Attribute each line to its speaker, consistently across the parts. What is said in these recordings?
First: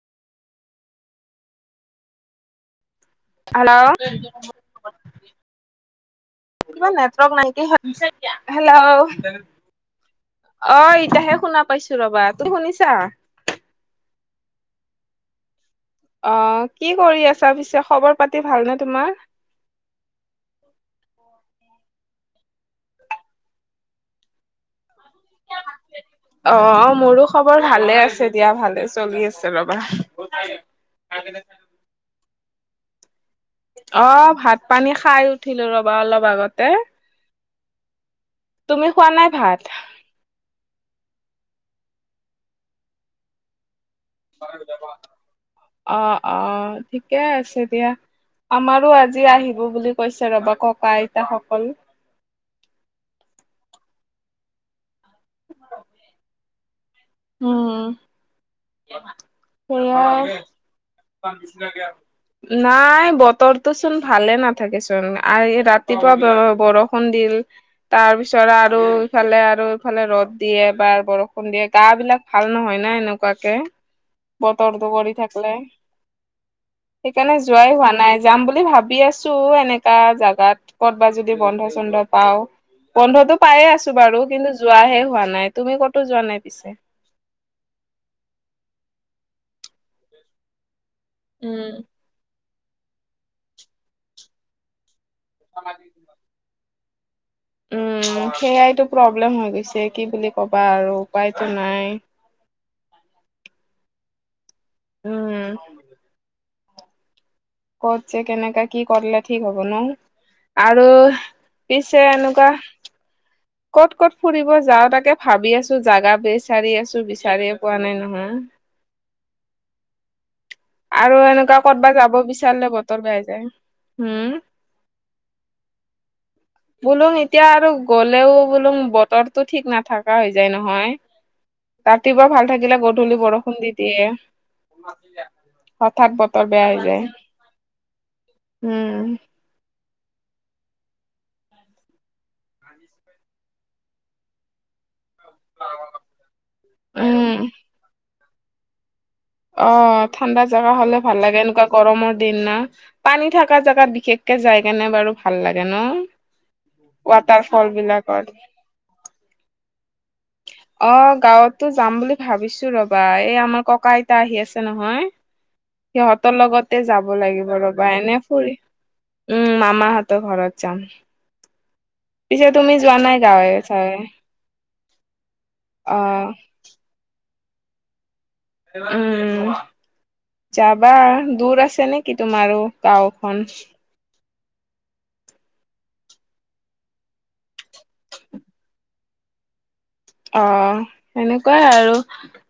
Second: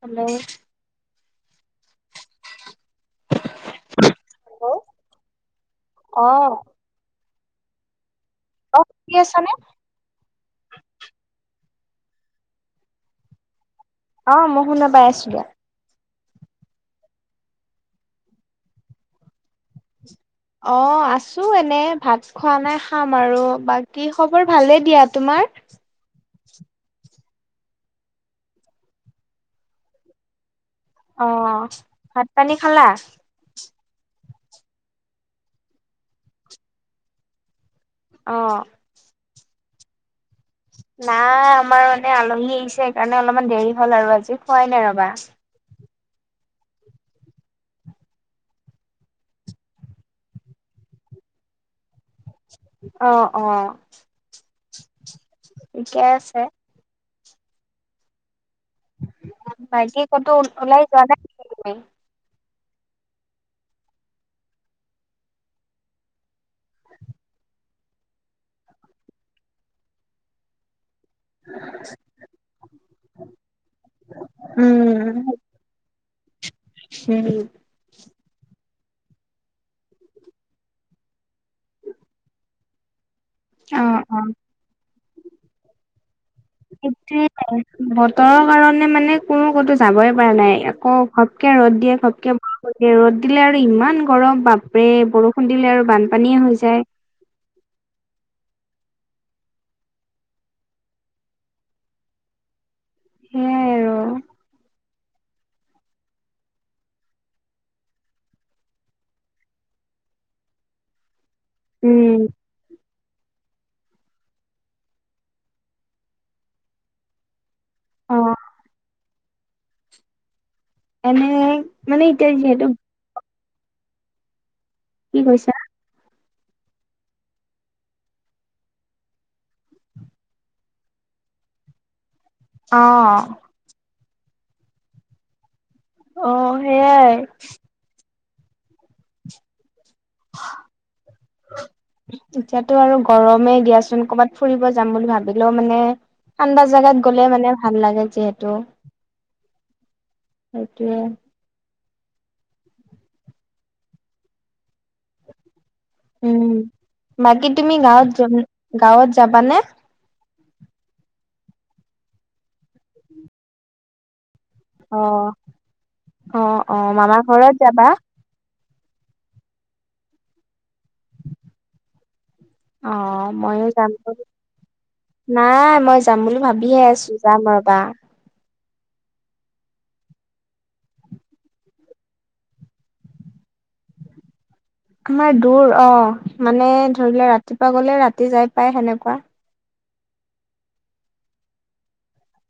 Speaker 1: Hello
Speaker 2: আনাৰথ
Speaker 1: hello অ।
Speaker 2: তোমাৰ নেটৱৰ্ক ইমানকে [unintelligible]
Speaker 1: অ শুনি
Speaker 2: হেল্ল'।
Speaker 1: আছানে?
Speaker 2: অ ইতিয়াহে শুনা পাইছো ৰবা তুমি শুনিছা।
Speaker 1: অ মই শুনা পাই আছো ৰ
Speaker 2: অ কি কৰি আছা পিছে খবৰ পাতি ভালনে তোমাৰ?
Speaker 1: অ আছো এনে ভাতচ খোৱা নাই খাম আৰু বাকী খবৰ ভালে দিয়া। তোমাৰ?
Speaker 2: অ মোৰো খবৰ ভালে আছে দিয়া ভালে চলি আছে ৰবা। হয় নি
Speaker 1: অ ভাত পানী খালা?
Speaker 2: অ ভাত পানী খাই উঠিলো ৰবা অলপ আগতে।
Speaker 1: অ
Speaker 2: তুমি খোৱা নাই ভাত?
Speaker 1: নাই আমাৰ মানে আলহী আহিছে সেইকাৰণে অলপমান দেৰি হ'ল আৰু আজি খোৱাই নাই ৰবা।
Speaker 2: অ অ ঠিকে আছে দিয়া। আমাৰো আজি আহিব বুলি কৈছে ৰবা ককা আইতাসকল।
Speaker 1: অ অ ঠিকে আছে।
Speaker 2: উম [unintelligible]
Speaker 1: বাকী ক'তো ওলাই যোৱা নাই। নেকি
Speaker 2: [unintelligible]
Speaker 1: [inaudible]
Speaker 2: নাই বতৰটো চোন ভালে নাথাকেচোন আৰু ৰাতিপুৱা বৰ বৰষুণ দিল। তাৰ পিছত আৰু ইফালে আৰু ইফালে ৰ'দ দিয়ে এবাৰ বৰষুণ কোনবে গা বিলাক ভাল নহয় না এনেকুৱাকে বতৰটো
Speaker 1: উম
Speaker 2: কৰি থাকলে সেইকাৰণে
Speaker 1: উম
Speaker 2: যোৱাই হোৱা নাই যাম বুলি ভাবি আছো এনাকা জাগাত ক'ত বা যদি বন্ধ চন্ধ পাওঁ বন্ধটোত পাইয়ে
Speaker 1: অ
Speaker 2: আছো
Speaker 1: অ।
Speaker 2: বাৰু কিন্তু যোৱাহে হোৱা নাই তুমি কতো যোৱা নাই পিছে
Speaker 1: অ বতৰৰ কাৰণে মানে কোনো কতো যাবই পৰা নাই আকৌ ঘপকে
Speaker 2: উম
Speaker 1: ৰ'দ দিয়ে খপকে বৰষুণ দিয়ে ৰ'দ দিলে আৰু ইমান গৰম বাপৰে বৰষুণ দিলে আৰু বানপানীয়ে হৈ যায়।
Speaker 2: উম সেয়াইটো প্ৰব্লেম হৈ গৈছে কি বুলি ক'বা আৰু উপায়টো নাই
Speaker 1: সেয়াই আৰু
Speaker 2: উম কত যে কেনেকা কি কৰিলে ঠিক হ'ব ন আৰু পিছে
Speaker 1: উম
Speaker 2: এনেকোৱা ক'ত ক'ত ফুৰিব যাও তাকে ভাবি আছো জাগা বিচাৰি আছো বিচাৰিয়ে পোৱা নাই নহয়।
Speaker 1: [unintelligible]
Speaker 2: আৰু এনেকোৱা কৰবাত
Speaker 1: মানে
Speaker 2: যাব
Speaker 1: এতিয়া যিহেতু
Speaker 2: বিচাৰিলে বতৰ বেয়া যায় হম
Speaker 1: কি কৈছা?
Speaker 2: বোলো এতিয়া আৰু গ'লেও বোলো বতৰতো ঠিক নাথাকা হৈ যায় নহয়। ৰাতিপুৱা ভাল
Speaker 1: অ
Speaker 2: থাকিলে গধূলি বৰষুণ দি দিয়ে হঠাৎ
Speaker 1: অ
Speaker 2: বতৰ বেয়া হৈ
Speaker 1: সেইয়াই।
Speaker 2: যায় উম
Speaker 1: এতিয়াতো আৰু গৰমে দিয়াচোন কৰ'বাত ফুৰিব যাম বুলি ভা বিলেও মানে ঠাণ্ডা জাগাত গ'লে
Speaker 2: উম
Speaker 1: মানে ভাল লাগে যিহেতু
Speaker 2: অ ঠাণ্ডা জেগা
Speaker 1: সেইটোয়ে।
Speaker 2: হলে ভাল লাগে এনেকোৱা গৰমৰ দিন না পানী থকা জেগাত বিশেষকে যাই কেনে বাৰু ভাল লাগে ন
Speaker 1: উম
Speaker 2: ৱাটাৰ
Speaker 1: বাকী তুমি
Speaker 2: ফল
Speaker 1: গাঁৱত
Speaker 2: বিলাকত
Speaker 1: গাঁৱত যাবানে?
Speaker 2: অ গাঁৱতো যাম বুলি ভাবিছো ৰবা এই আমাৰ ককা আইতা আহি আছে নহয়
Speaker 1: অ
Speaker 2: সিহঁতৰ
Speaker 1: অ অ
Speaker 2: লগতে যাব
Speaker 1: মামাৰ
Speaker 2: লাগিব
Speaker 1: ঘৰত যাবা
Speaker 2: ৰ'বা এনে ফুৰি উম মামাহঁতৰ ঘৰত যাম পিছে তুমি
Speaker 1: অ
Speaker 2: যোৱা নাই গাঁৱে
Speaker 1: মইও যাম
Speaker 2: চাৱে
Speaker 1: নাই মই যাম
Speaker 2: অ'
Speaker 1: বুলি ভা বিহে আছো যাম ৰবা
Speaker 2: উম উ এটাত ত্ৰিশ টকা যাবা দূৰ আছে নেকি তোমাৰো গাঁওখন
Speaker 1: আমাৰ দূৰ অ মানে ধৰিলে ৰাতিপুৱা গলে ৰাতি যাই পাই সেনেকোৱা
Speaker 2: অ সেনেকোৱাই আৰু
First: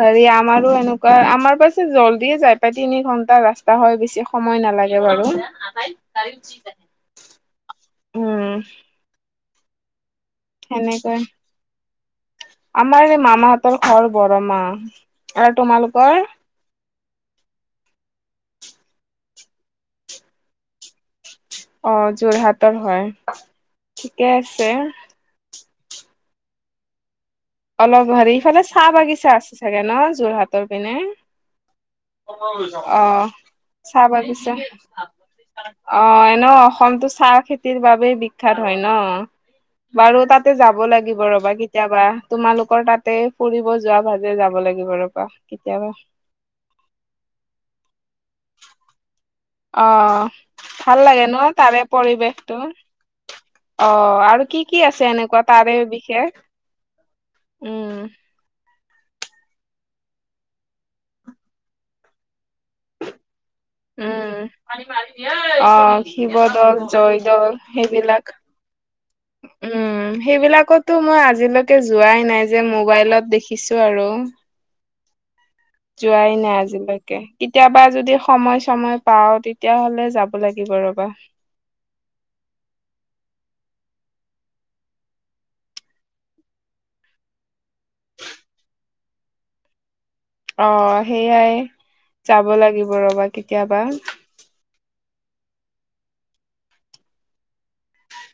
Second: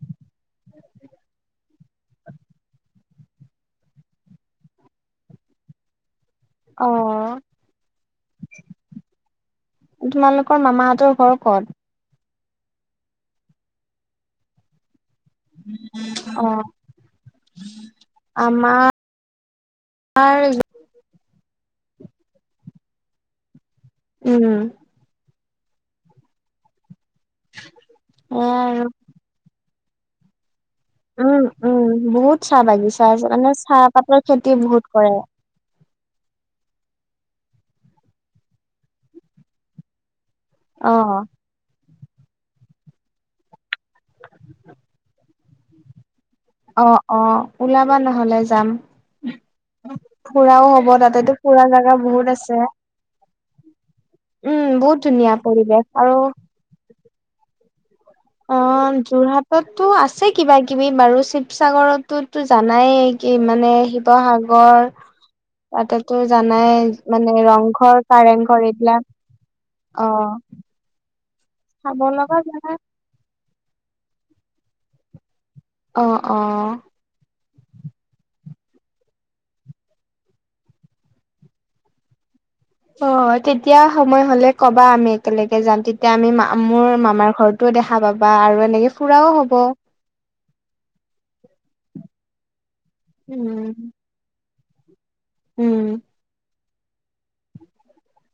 Speaker 2: হেৰি আমাৰো এনেকোৱা আমাৰ পাছে জল্দিয়ে যাই পাই তিনি ঘন্টা ৰাস্তা হয় বেছি সময় নালাগে বাৰু
Speaker 1: অ
Speaker 2: উম
Speaker 1: তোমালো কৰ
Speaker 2: সেনেকৈ
Speaker 1: মামাহঁতৰ ঘৰ কত?
Speaker 2: আমাৰ এই মামাহঁতৰ ঘৰ বৰমাহ আৰু তোমালোকৰ
Speaker 1: অ আমাৰ
Speaker 2: অ যোৰহাটৰ হয় ঠিকে
Speaker 1: উম
Speaker 2: আছে অলপ হেৰি ইফালে
Speaker 1: সেয়াই
Speaker 2: চাহ
Speaker 1: আৰু
Speaker 2: বাগিচা আছে চাগে ন যোৰহাট ৰ পিনে
Speaker 1: উম উম বহুত চাহ বাগিছা আছে
Speaker 2: অহ
Speaker 1: মানে
Speaker 2: চাহ
Speaker 1: চাহপাতৰ খেতি
Speaker 2: বাগিচা
Speaker 1: বহুত কৰে
Speaker 2: অ এনেও অসমতো চাহ খেতিৰ বাবে বিখ্যাত হয় ন বাৰু তাতে যাব
Speaker 1: অ
Speaker 2: লাগিব ৰবা কেতিয়াবা তোমালোকৰ তাতে ফুৰিব যোৱা ভাজে যাব লাগিব ৰবা কেতিয়াবা
Speaker 1: অ অ ওলাবা নহলে যাম
Speaker 2: অ
Speaker 1: ফুৰাও হব
Speaker 2: ভাল লাগে
Speaker 1: তাতেতো
Speaker 2: ন
Speaker 1: ফুৰা
Speaker 2: তাৰে
Speaker 1: জাগা বহুত আছে
Speaker 2: পৰিৱেশটো অ আৰু
Speaker 1: উম
Speaker 2: কি কি
Speaker 1: বহুত
Speaker 2: আছে
Speaker 1: ধুনীয়া
Speaker 2: এনেকোৱা তাৰে
Speaker 1: পৰিৱেশ আৰু
Speaker 2: বিষেষ উম
Speaker 1: অ যোৰহাটততো আছে কিবা কিবি বাৰু শিৱসাগৰততোটো জানাই কি মানে
Speaker 2: উম।
Speaker 1: শিৱসাগৰ
Speaker 2: অ'
Speaker 1: তাতেতো
Speaker 2: শিৱদৌল,
Speaker 1: জানাই মানে
Speaker 2: জয়দৌল
Speaker 1: ৰংঘৰ
Speaker 2: সেইবিলাক
Speaker 1: কাৰেং ঘৰ এইবিলাক
Speaker 2: উম
Speaker 1: অ',
Speaker 2: সেইবিলাকতো মই আজিলৈকে
Speaker 1: চাব
Speaker 2: যোৱাই
Speaker 1: লগা
Speaker 2: নাই যে
Speaker 1: জাগা
Speaker 2: মোবাইলত দেখিছো আৰু
Speaker 1: অ',
Speaker 2: যোৱাই নাই
Speaker 1: অ',
Speaker 2: আজিলৈকে? কে কেতিয়াবা যদি সময় - চময় পাও তেতিয়াহলে যাব লাগিব ৰবা।
Speaker 1: অ তেতিয়া সময় হলে কবা আমি একেলগে যাম তেতিয়া আমি মা মোৰ মামাৰ ঘৰত টোৱে দেখা পাবা আৰু এনেকে ফুৰাও হ'ব
Speaker 2: অ সেইয়াই যাব লাগিব ৰবা কেতিয়াবা।
Speaker 1: উম, উম।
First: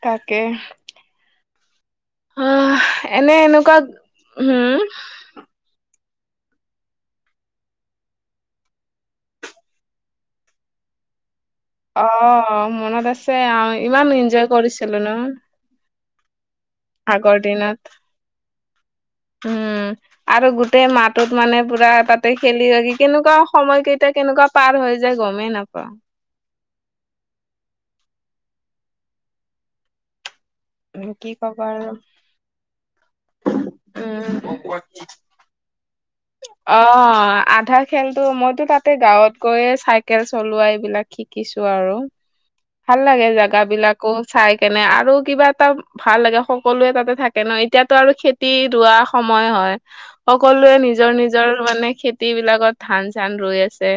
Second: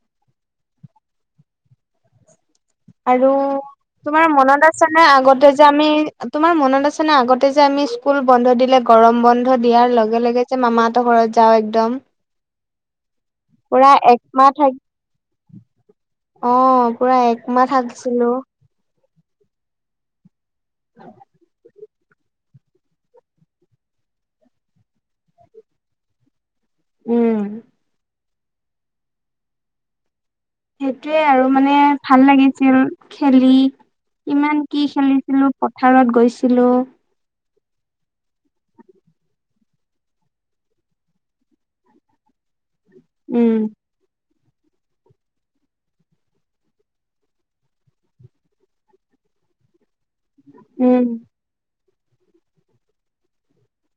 Speaker 2: তাকে। আঁহ
Speaker 1: আৰু তোমাৰ মনত আছেনে আগতে যে আমি, তোমাৰ মনত আছে না আগতে যে আমি স্কুল বন্ধ দিলে গৰম বন্ধ দিয়াৰ লগে লগে যে মামাহতৰ ঘৰত যাওঁ একদম।
Speaker 2: অ মনত আছে, আহ
Speaker 1: পুৰা
Speaker 2: ইমান এনজয়
Speaker 1: একমাহ থাক
Speaker 2: কৰিছিলো ন?
Speaker 1: অ পুৰা একমাহ
Speaker 2: আগৰদিনত
Speaker 1: থাকিছিলো।
Speaker 2: উম। আৰু গোটেই মাহটোত মানে পুৰা তাত তে খেলি বাগি কেনেকুৱা সময়কেইটা কেনেকুৱা পাৰ হৈ যায় গমেই নাপাওঁ?
Speaker 1: উম। সেইটোয়ে
Speaker 2: কি
Speaker 1: আৰু
Speaker 2: ক'বা
Speaker 1: মানে ভাল লাগিছিল খেলি কিমান
Speaker 2: উম
Speaker 1: কি খেলিছিলো পথাৰত গৈছ
Speaker 2: অ আধা খেলতো মইতো তাতে গাঁৱত গৈয়ে চাইকেল চলোৱা এইবিলাক শিকিছো আৰু। ভাল লাগে
Speaker 1: উম
Speaker 2: জেগাবিলাকো চাই কেনে আৰু কিবা এটা ভাল লাগে সকলোৱে তাতে থাকে ন এতিয়াতো আৰু খেতি ৰোৱা সময় হয়। সকলোৱে
Speaker 1: উম
Speaker 2: নিজৰ নিজৰ মানে খেতিবিলাকত ধান চান ৰুই আছে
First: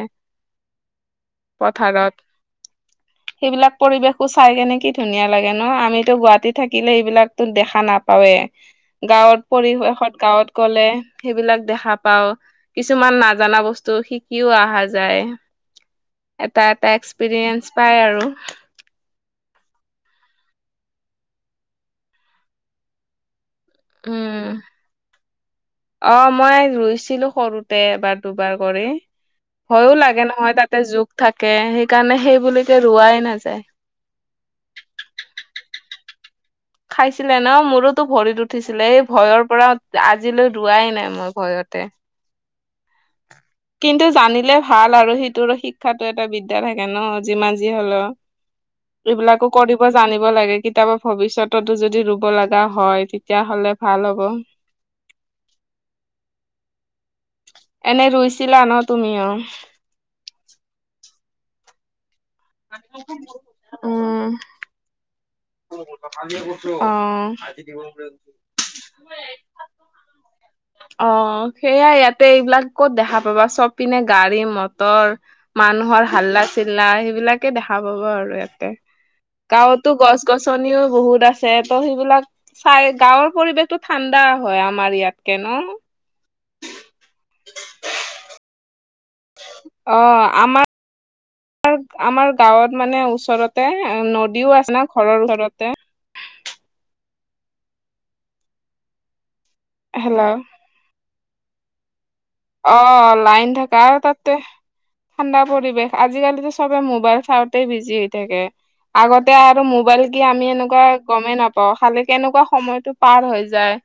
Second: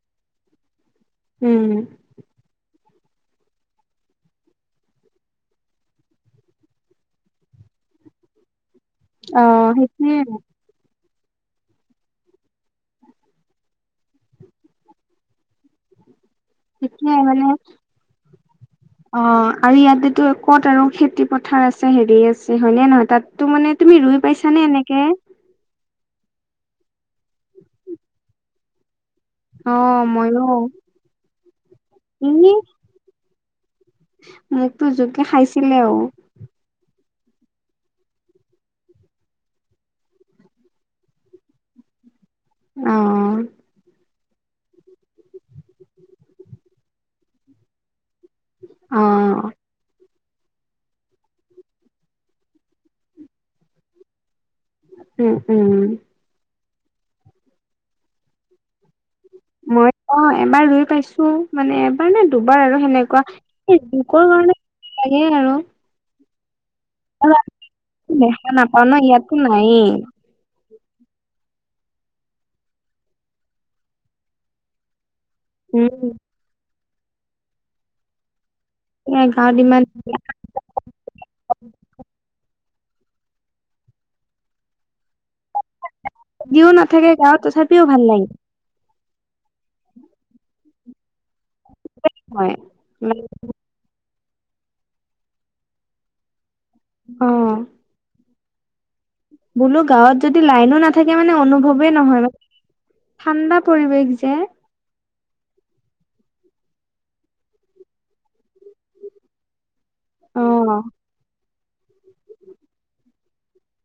Speaker 1: উম
Speaker 2: পথাৰত।
Speaker 1: [unintelligible]
Speaker 2: সেইবিলাক পৰিবেশো চাই কেনে কি ধুনীয়া লাগে ন? আমিতো গুৱাহাটীত থাকিলে এইবিলাকতো দেখা নাপাওয়েই?
Speaker 1: অ
Speaker 2: গাঁৱত
Speaker 1: সেইটোয়ে
Speaker 2: পৰিৱেশত গাঁৱত গ'লে সেইবিলাক দেখা পাও, কিছুমান নাজানা বস্তু শিকিও আহা যায়। এটা এটা
Speaker 1: তেতিয়াই মানে
Speaker 2: এক্সপিৰিয়েঞ্চ পাই আৰু।
Speaker 1: অ আৰু ইয়াতেতো ক'ত আৰু খেতি পথাৰ আছে হেৰি আছে হয় নে নহয়? তাতো মানে তুমি ৰুই
Speaker 2: উম
Speaker 1: পাইছা নে এনেকে?
Speaker 2: অ মই ৰুইছিলো সৰুতে এবাৰ - দুবাৰ কৰি।
Speaker 1: অ
Speaker 2: ভয়ো লাগে
Speaker 1: মইয়ো
Speaker 2: নহয় তাতে জোক থাকে সেইকাৰণে
Speaker 1: ই
Speaker 2: সেইবুলি কৈ ৰোৱাই নাযায়।
Speaker 1: মোকতো জোকে খাইছিলে অ।
Speaker 2: খাইছিলে ন, মোৰোতো ভৰিত উঠিছিলে এই ভয়ৰ পৰা আজিলৈ ৰোৱাই নাই মই ভয়তে।
Speaker 1: অ।
Speaker 2: কিন্তু জানিলে ভাল আৰু সিটোৰ শিক্ষাটো এটা বিদ্যা থাকে ন যিমান যি হলো।
Speaker 1: অ
Speaker 2: এইবিলাকো কৰিব জানিব লাগে কিতাপৰ ভৱিষ্যততো যদি ৰুব লগা হয় তেতিয়া হ'লে ভাল হ'ব।
Speaker 1: উম উম।
Speaker 2: এনে ৰুইছিলা ন তুমি অ?
Speaker 1: মই অ এবাৰ ৰুই পাইছো মানে এবাৰ নে দুবাৰ আৰু সেনেকুৱা? এ লোকৰ কাৰণে লাগে আৰু।
Speaker 2: তোক কথা দিয়া বোঁ অ।
Speaker 1: অ দেখা নাপাও ন ইয়াতো নায়েই।
Speaker 2: অ সেইয়াই ইয়াতে এইবিলাক ক'ত দেখা পাবা চব পিনে গাড়ী - মটৰ। মানুহৰ
Speaker 1: উম
Speaker 2: হাল্লা- চিল্লা সেইবিলাকে দেখা পাব আৰু ইয়াতে,
Speaker 1: এ গাঁৱত ইমান
Speaker 2: গাঁৱতো গছ গছ চনীও বহুত আছে ত' সেইবিলাক চাই গাঁৱৰ পৰিৱেশতটো ঠাণ্ডা হয় আমাৰ ইয়াতকে ন,
Speaker 1: যদিও নাথাকে গাঁৱত তথাপিও ভাল লাগে।
Speaker 2: অ আমাৰ, আমাৰ
Speaker 1: হয়
Speaker 2: গাঁৱত মানে ওচৰতে নদীও আছে না ঘৰৰ ওচৰতে?
Speaker 1: অ। বোলো গাঁৱত
Speaker 2: হেল্ল'
Speaker 1: যদি লাইনো নাথাকে মানে অনুভৱেই নহয়?
Speaker 2: অ লাইন
Speaker 1: ঠাণ্ডা
Speaker 2: থকা আৰু
Speaker 1: পৰিৱেশ যে
Speaker 2: তাতে। ঠাণ্ডা পৰিৱেশ আজিকালিতো ছবে মোবাইল চাওঁতে বিজি হৈ থাকে। আগতে আৰু মোবাইল কি
Speaker 1: অ
Speaker 2: আমি এনেকুৱা গমেই নাপাওঁ খালি কেনেকুৱা সময়টো পাৰ হৈ যায়।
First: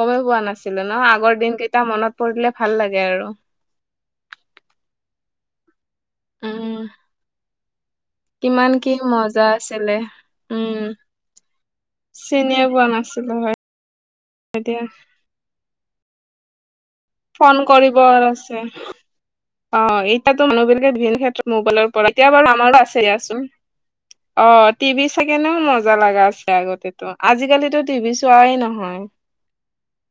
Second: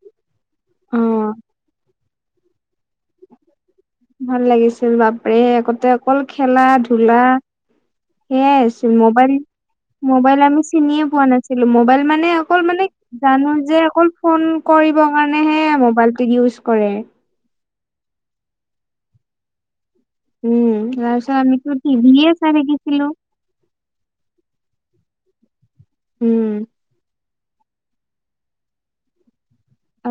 Speaker 2: গমেই পোৱা নাছিলো
Speaker 1: অ
Speaker 2: ন আগৰ দিন কেইটা মনত পৰিলে ভাল লাগে আৰু
Speaker 1: ভাল লাগিছিল বাপৰেহ আগতে অকল খেলা
Speaker 2: উম
Speaker 1: ধুলা, সেইয়াই
Speaker 2: কিমান কি
Speaker 1: আচিল মোবাইল
Speaker 2: মজা আছিলে
Speaker 1: মোবাইল আমি
Speaker 2: উম
Speaker 1: চিনিয়ে পোৱা নাছিলো মোবাইল মানে
Speaker 2: চিনিয়ে
Speaker 1: অকল
Speaker 2: পোৱা
Speaker 1: মানে।
Speaker 2: নাছিলো হয়
Speaker 1: জানো যে অকল ফোন
Speaker 2: এতিয়া
Speaker 1: কৰিব কাৰণে হে মোবাইলটো ইউজ কৰে।
Speaker 2: ফোন কৰিব আছে অ এই এতিয়া মানুহ
Speaker 1: উম
Speaker 2: বিলাকে বিভিন্ন
Speaker 1: তাৰপিছত
Speaker 2: ক্ষেত্ৰত
Speaker 1: আমিতো
Speaker 2: মোবাইলৰ পৰা
Speaker 1: টিভিয়ে
Speaker 2: এতিয়া
Speaker 1: চাই
Speaker 2: বাৰু আমাৰো আছে
Speaker 1: থাকিছিলো
Speaker 2: ইয়াচোন। অ টিভি চাইকিনিও মজা লগা
Speaker 1: উম
Speaker 2: আছে আগতে টো, আজিকালিতো টিভি চোৱাই নহয়।
Speaker 1: অ,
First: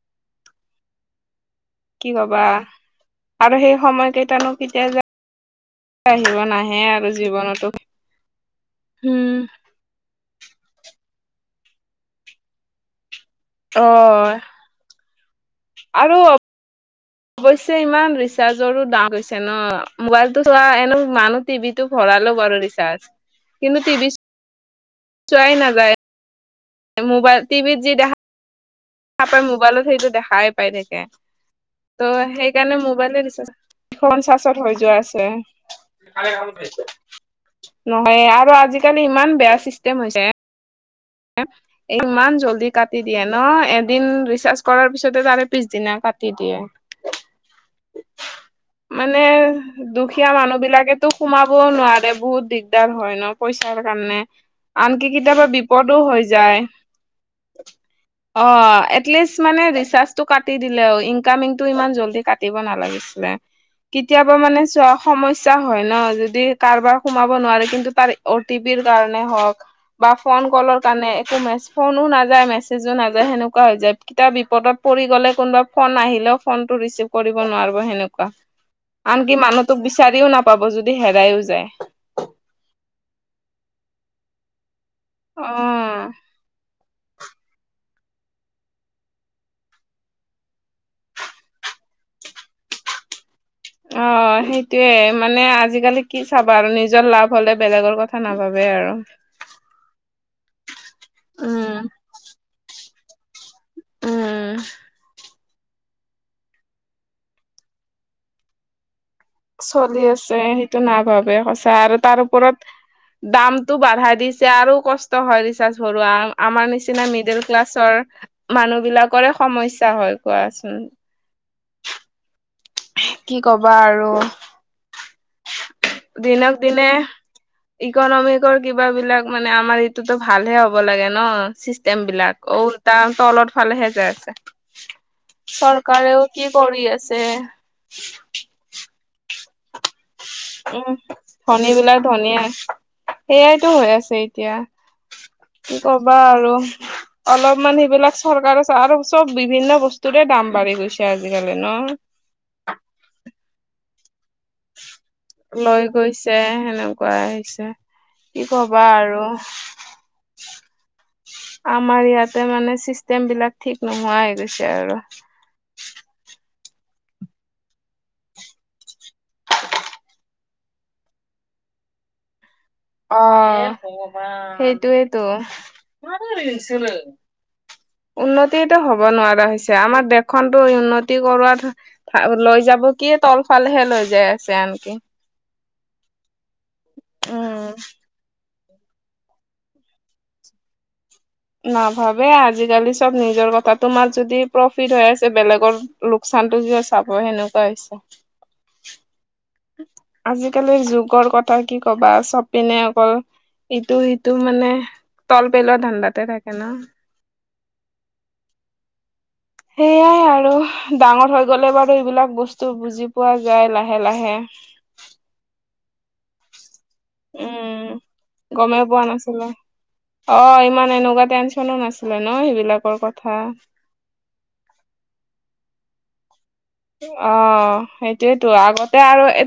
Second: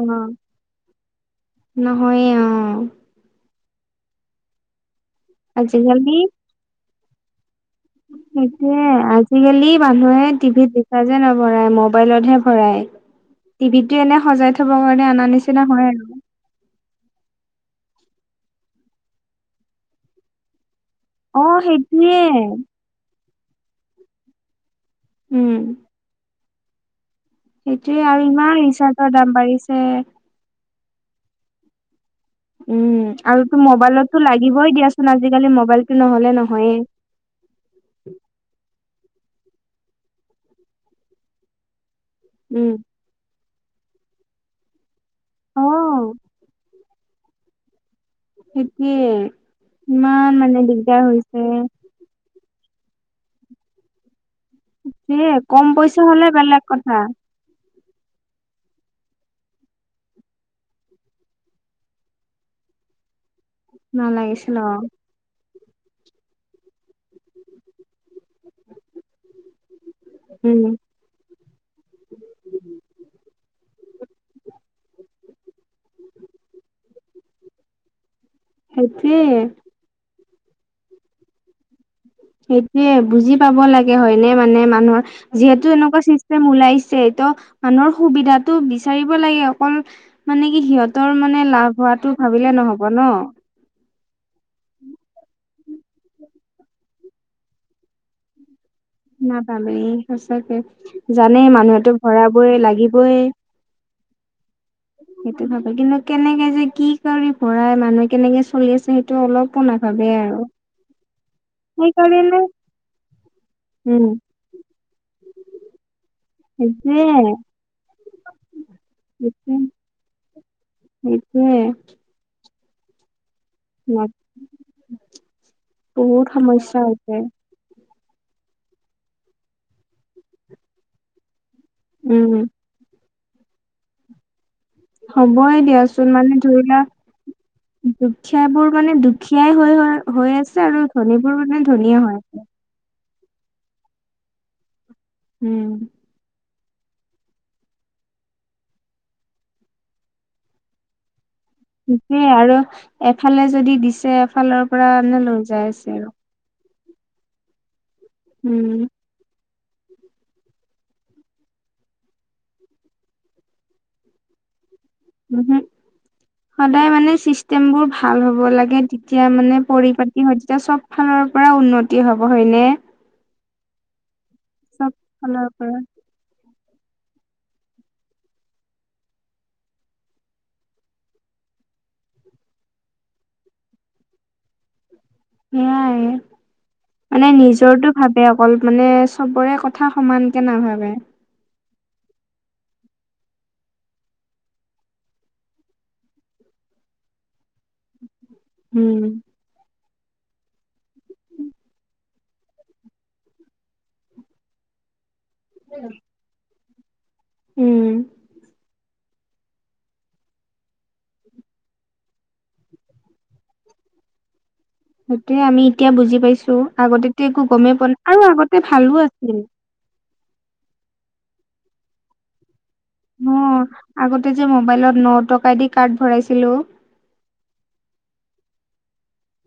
Speaker 2: কি
Speaker 1: নহয়ে
Speaker 2: কবা
Speaker 1: অ
Speaker 2: আৰু সেই সময় কেইটানো কেতিয়া যায়,
Speaker 1: আজিকালি
Speaker 2: আহিব নাহে আৰু জীৱনতো,
Speaker 1: সেইটোয়ে
Speaker 2: উম
Speaker 1: আজিকালি মানুহে টিভিত দেখি। ৰিচাৰ্জ নভৰাই মবাইলতহে ভৰাই
Speaker 2: অ
Speaker 1: টিভিত টো এনে সজাই থব কাৰণে আনা নিচিনা, নিচিনা হয় আৰু
Speaker 2: অৱশ্যে ইমান ৰিচাৰ্জৰো দামহৈছে ন মোবাইলতটো চোৱা এনেও মানুহ
Speaker 1: অ
Speaker 2: টিভিটো
Speaker 1: সেইটোয়ে
Speaker 2: ভৰালো বাৰু ৰিচাৰ্জ কিন্তু টিভি,
Speaker 1: উম
Speaker 2: চোৱাই নাজাই মোবাইল।
Speaker 1: সেইটোৱে আৰু ইমান ৰিচাৰ্জ।
Speaker 2: তাপাই মোবাইলত সেইটো দেখাই পাই থাকে ত, সেইকাৰণে
Speaker 1: উম
Speaker 2: মোবাইলে
Speaker 1: আৰুতো মোবাইলতো
Speaker 2: ৰিচাৰ্জখন চাৰ্জত
Speaker 1: লাগিবই
Speaker 2: হৈ যোৱা
Speaker 1: দিয়াচোন আজিকালি মোবাইলটো নহলে নহয়ে
Speaker 2: আছে। নহয় আৰু আজিকালি ইমান বেয়া চিষ্টেম হৈছে। ইমান জল্ডী
Speaker 1: উম
Speaker 2: কাটি দিয়ে ন এদিন ৰিচাৰ্জ, কৰাৰ পিছতে তাৰে
Speaker 1: অ
Speaker 2: পিছদিনা কাটি দিয়ে।
Speaker 1: সেইটোয়ে
Speaker 2: মানে দুখীয়া
Speaker 1: ইমান
Speaker 2: মানুহ
Speaker 1: মানে দিগদাৰ
Speaker 2: বিলাকেতো
Speaker 1: হৈছে
Speaker 2: সোমাবও নোৱাৰে বহুত দিগ দিগদাৰ হয় ন পইচাৰ কাৰণে আনকি
Speaker 1: সেয়ে
Speaker 2: কিতিয়াবা বি
Speaker 1: কম পইচা হলে বেলেগ কথা।
Speaker 2: অ এটলিষ্ট মানে ৰিচাৰ্জটো কাটি দিলে আৰু ইনকামিংটো ইমান জল্ডী কাটিব নালাগিছিলে।
Speaker 1: [inaudible]
Speaker 2: কেতিয়াবা মানে
Speaker 1: অ
Speaker 2: চোৱা, সমস্যা হয় ন যদি কাৰোবাৰ সোমাব নোৱাৰে কিন্তু তাৰ অ টি পিৰ কাৰণে হওক। বা ফোন
Speaker 1: উম
Speaker 2: কলৰ কাৰণে একো মে ফোনো নাযায় মেছেজো নাযায় সেনেকুৱা হৈ যায় কিতাপ বিপদত পৰি গ'লে কোনোবা। ফোন আহিলেও ফোন টো ৰিচিভ কৰিব নোৱাৰো সেনেকুৱা। আনকি
Speaker 1: সেইটোয়ে
Speaker 2: মানুহটোক বিচাৰিও নাপাব যদি হেৰাইও যায়।
Speaker 1: সেইটোয়ে বুজি পাব লাগে হয় নে মানে মানুহৰ যিহেতু এনেকুৱা
Speaker 2: অ'
Speaker 1: চিষ্টেম ওলাইছে, টো মানুহৰ সুবিধাটো বিচাৰিব লাগে অকল। মানে কি সিহঁতৰ মানে লাভ হোৱাটো ভাবিলে নহব ন।
Speaker 2: অ সেইটোয়ে মানে আজিকালি। কি চাবা আৰু নিজৰ লাভ হ'লে বেলেগৰ কথা নাভাবোবে আৰু
Speaker 1: নাপাব এই সঁচাকে জানে
Speaker 2: উম
Speaker 1: মানুহেতো ভৰাবই লাগিবই,
Speaker 2: উম,
Speaker 1: সেইটো ভাবে কিন্তু কেনেকে যে কি কৰি ভৰাই মানুহে কেনেকে চলি আছে সেইটো অলপ,
Speaker 2: চলি আছে সেইটো নাভাবে সঁচা আৰু তাৰ
Speaker 1: সেইকাৰণে
Speaker 2: ওপৰত দামটো
Speaker 1: উম
Speaker 2: বাঢ়াই দি ছে আৰু কষ্ট হয় ৰিচাৰ্জ ভৰুৱা আমাৰ
Speaker 1: সেইটোয়ে
Speaker 2: নিচিনা মিডিল ক্লাছৰ মানুহ বিলাকৰে সমস্যা হয় কোৱাচোন।
Speaker 1: সেইটোৱে
Speaker 2: কি কবা আৰু।
Speaker 1: বহুত
Speaker 2: দিনক
Speaker 1: সমস্যা
Speaker 2: দিনে
Speaker 1: হৈছে
Speaker 2: ইকনমিকৰ কিবাবিলাক মানে আমাৰ ইটোতো ভালহে হব লাগে ন চি ষ্টেম
Speaker 1: উম
Speaker 2: বিলাক উল তাৰ তলত ফালেহে যাই আছে।
Speaker 1: হ'বই দিয়াচোন
Speaker 2: চৰকাৰেও
Speaker 1: মানে
Speaker 2: কি
Speaker 1: ধৰি লোৱা
Speaker 2: কৰি আছে
Speaker 1: দুখীয়া বোৰ মানে দুখীয়ায় হৈ হৈ হৈ আছে আৰু
Speaker 2: উম
Speaker 1: ধনী বোৰ মানে ধনীয়ে হৈ আছে।
Speaker 2: সেয়াইতো হৈ আছে এতিয়া
Speaker 1: উম।
Speaker 2: কি ক বা আৰু অলপমান সেইবিলাক চৰকাৰৰ আৰু চব বিভিন্ন বস্তুৰে দাম বাঢ়ি গৈ ছে আজিকালি ন
Speaker 1: সেই আৰু এফালে যদি দিছে এফালৰ পৰা লৈ যাই আছে আৰু
Speaker 2: তে সেনেকোৱা আহিছে কি কবা
Speaker 1: উম।
Speaker 2: আৰু আমাৰ ইয়াতে মানে চিষ্টেম বিলাক ঠিক নোহোৱা হৈ গৈছে আৰু
Speaker 1: উম হুম সদায় মানে চিষ্টেম বোৰ ভাল হ'ব লাগে তেতিয়া মানে পৰিপাটি হয় তেতিয়া চব ফালৰ পৰা উন্নতি হ'ব হয়নে
Speaker 2: অ হে ভগৱান
Speaker 1: চব
Speaker 2: সেইটোৱেইতো
Speaker 1: ফালৰ পৰা
Speaker 2: উন্নতিয়েটো হব নোৱাৰা হৈছে আমাৰ দেশখনতো উন্নতি কৰোৱাত লৈ যাব কি তল ফালেহে লৈ যাই আছে আনকি
Speaker 1: সেইয়াই মানে নিজৰটো ভাবে অ কল মানে চবৰে কথা সমানকে নাভাবে
Speaker 2: নাভাবে আজিকালি চব নিজৰ কথা তোমাৰ যদি প্ৰফিট হৈ আছে বেলেগৰ লোকচানতটো য চাব সেনেকোৱা হৈছে
Speaker 1: উম
Speaker 2: আজিকালিৰ যুগৰ কথা কি কবা চব পিনে অকল ইটো সিটো মানে তল পেলোৱা ধান্দাতে থাকে ন
Speaker 1: উম
Speaker 2: সেইয়াই আৰু ডাঙৰ হৈ গ'লে বাৰু এইবিলাক বস্তু বুজি পোৱা যায় লাহে লাহে
Speaker 1: সেইটোয়ে আমি এতিয়া বুজি পাইছো আগতেতো একো গমেই
Speaker 2: উম
Speaker 1: পোৱা নাই আৰু আগতে
Speaker 2: গমেই
Speaker 1: ভালো
Speaker 2: পোৱা
Speaker 1: আছিল
Speaker 2: নাছিলো অ ইমান এনেকোৱা টেনচনো নাছিলে ন সেইবিলাকৰ
Speaker 1: ন
Speaker 2: কথা
Speaker 1: আগতে যে মোবাইলত ন টকা দি কাৰ্ড ভৰাইছিলো
Speaker 2: অ সেইটোয়েতো আগতে আৰু এ